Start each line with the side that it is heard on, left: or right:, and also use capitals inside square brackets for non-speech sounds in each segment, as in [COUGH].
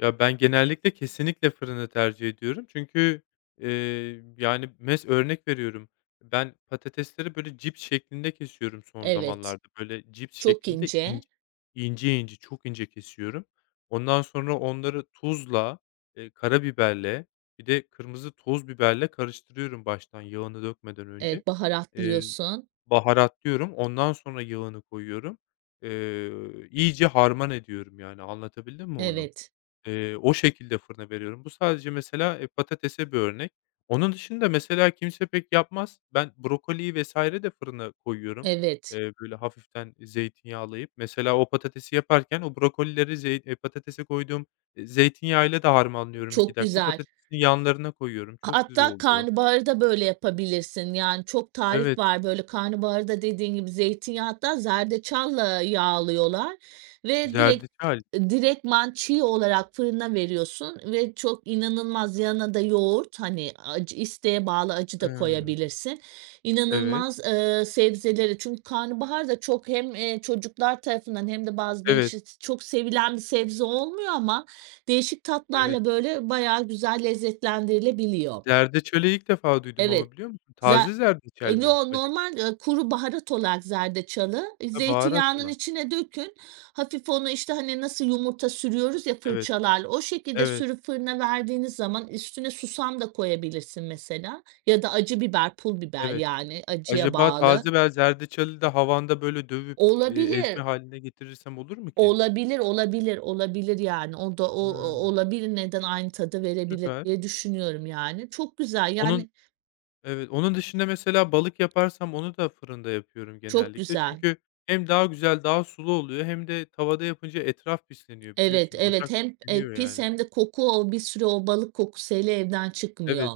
left: Ya ben genellikle kesinlikle fırını tercih ediyorum çünkü, ııı, yani mes örnek veriyorum ben patatesleri böyle cips şeklinde kesiyorum son
right: Evet,
left: zamanlarda böyle cips
right: çok
left: şeklinde
right: ince.
left: ince İnce ince çok ince kesiyorum. Ondan sonra onları tuzla, eee, karabiberle bir de kırmızı toz biberle karıştırıyorum baştan yağını dökmeden önce.
right: Evet,
left: Eee,
right: baharatlıyorsun.
left: baharatlıyorum ondan sonra yağını koyuyorum, eee, iyice harman ediyorum yani, anlatabildim mi onu?
right: Evet.
left: Eee, o şekilde fırına veriyorum. Bu sadece mesela e, patatese bir örnek. Onun dışında mesela kimse pek yapmaz. Ben brokoliyi vs. de fırına koyuyorum.
right: Evet.
left: Eee, böyle, hafiften zeytinyağlayıp mesela o patatesi yaparken o brokolileri zeyt patatese koyduğum, eee, zeytinyağı ile de harmanlıyorum 2
right: Çok
left: dakika
right: güzel.
left: patatesin yanlarına koyuyorum. Çok güzel
right: Hatta
left: oluyor.
right: karnabaharı da böyle yapabilirsin. Yani çok
left: Evet.
right: tarif var böyle karnabaharı da dediğin gibi zeytinyağı hatta zerdeçalla yağlıyorlar ve direkt
left: Zerdeçal.
right: direktman çiğ olarak fırına veriyorsun ve çok inanılmaz yanına da yoğurt hani acı isteğe bağlı acı da
left: Hıı.
right: koyabilirsin
left: Evet.
right: inanılmaz, ııı, sebzelere Çünkü karnabahar da çok hem, eee, çocuklar tarafından hem de bazı
left: Evet.
right: gençler çok sevilen bir sebze olmuyor ama değişik
left: Evet.
right: tatlarla böyle bayağı güzel lezzetlendirilebiliyor.
left: Zerdeçalı ilk defa duydum
right: Evet
left: ama biliyor musun?
right: za
left: Taze zerdeçal
right: E,
left: mi
right: no
left: acaba?
right: normal, ııı, kuru baharat olarak zerdeçalı ı
left: Hı baharat
right: zeytinyağının
left: olan.
right: içine dökün hafif onu, işte, hani nasıl yumurta sürüyoruz ya
left: Evet.
right: fırçalarla o şekilde
left: Evet.
right: sürüp fırına verdiğiniz zaman üstüne susam da koyabilirsin mesela ya da acı biber, pul biber
left: Evet.
right: yani acıya
left: Acaba taze
right: bağlı.
left: [UNINTELLIGIBLE] zerdeçalı da havanda, böyle, dövüp, eee, ezme
right: Olabilir.
left: hâline getirirsem olur mu ki?
right: Olabilir, olabilir, olabilir, yani o da o o
left: Hıı.
right: olabilir neden aynı tadı verebilir
left: Süper.
right: diye düşünüyorum yani çok güzel
left: Onun
right: yani
left: Evet, onun dışında mesela balık yaparsam onu da fırında yapıyorum
right: Çok
left: genellikle
right: güzel.
left: çünkü hem daha güzel daha sulu oluyor hem de tavada yapınca etraf pisleniyor
right: Evet,
left: biliyorsun
right: evet,
left: ocak
right: hem e,
left: pisleniyor
right: pis
left: yani.
right: hem de koku o bir süre o balık kokusu hele evden çıkmıyor.
left: Evet.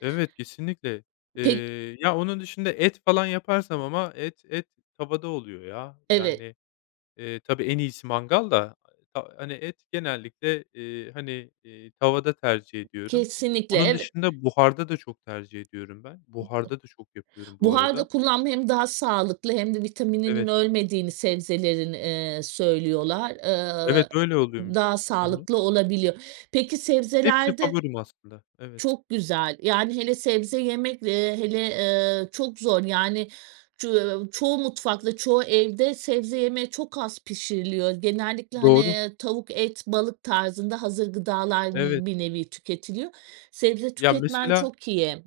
left: Evet, kesinlikle.
right: Pek
left: Eee, ya onun dışında et falan yaparsam ama et et tavada oluyor ya.
right: Evet.
left: Yani, eee, tabii, en iyisi mangal da ha hani et genellikle, eee, hani, eee, tavada tercih ediyorum.
right: Kesinlikle,
left: Onun
right: evet.
left: dışında buharda da çok tercih ediyorum ben buharda da çok yapıyorum
right: [UNINTELLIGIBLE]
left: bu
right: Buharda
left: arada.
right: kullanma hem daha sağlıklı hem de vitamininin
left: Evet.
right: ölmediğini sebzelerin, eee, söylüyorlar,
left: Evet,
right: eee,
left: öyle oluyormuş.
right: daha
left: Hı hı.
right: sağlıklı olabiliyor. Peki
left: Hepsi
right: sebzelerde
left: favorim aslında. Evet.
right: Çok güzel yani hele sebze yemekle, eee, hele, eee, çok zor yani ç çoğu mutfakta çoğu evde sebze yemeği çok az pişiriliyor genellikle hani,
left: Doğru.
right: eee, tavuk et balık tarzında hazır gıdalar
left: Evet.
right: n bir nevi tüketiliyor sebze
left: Ya,
right: tüketmen
left: mesela
right: çok iyi.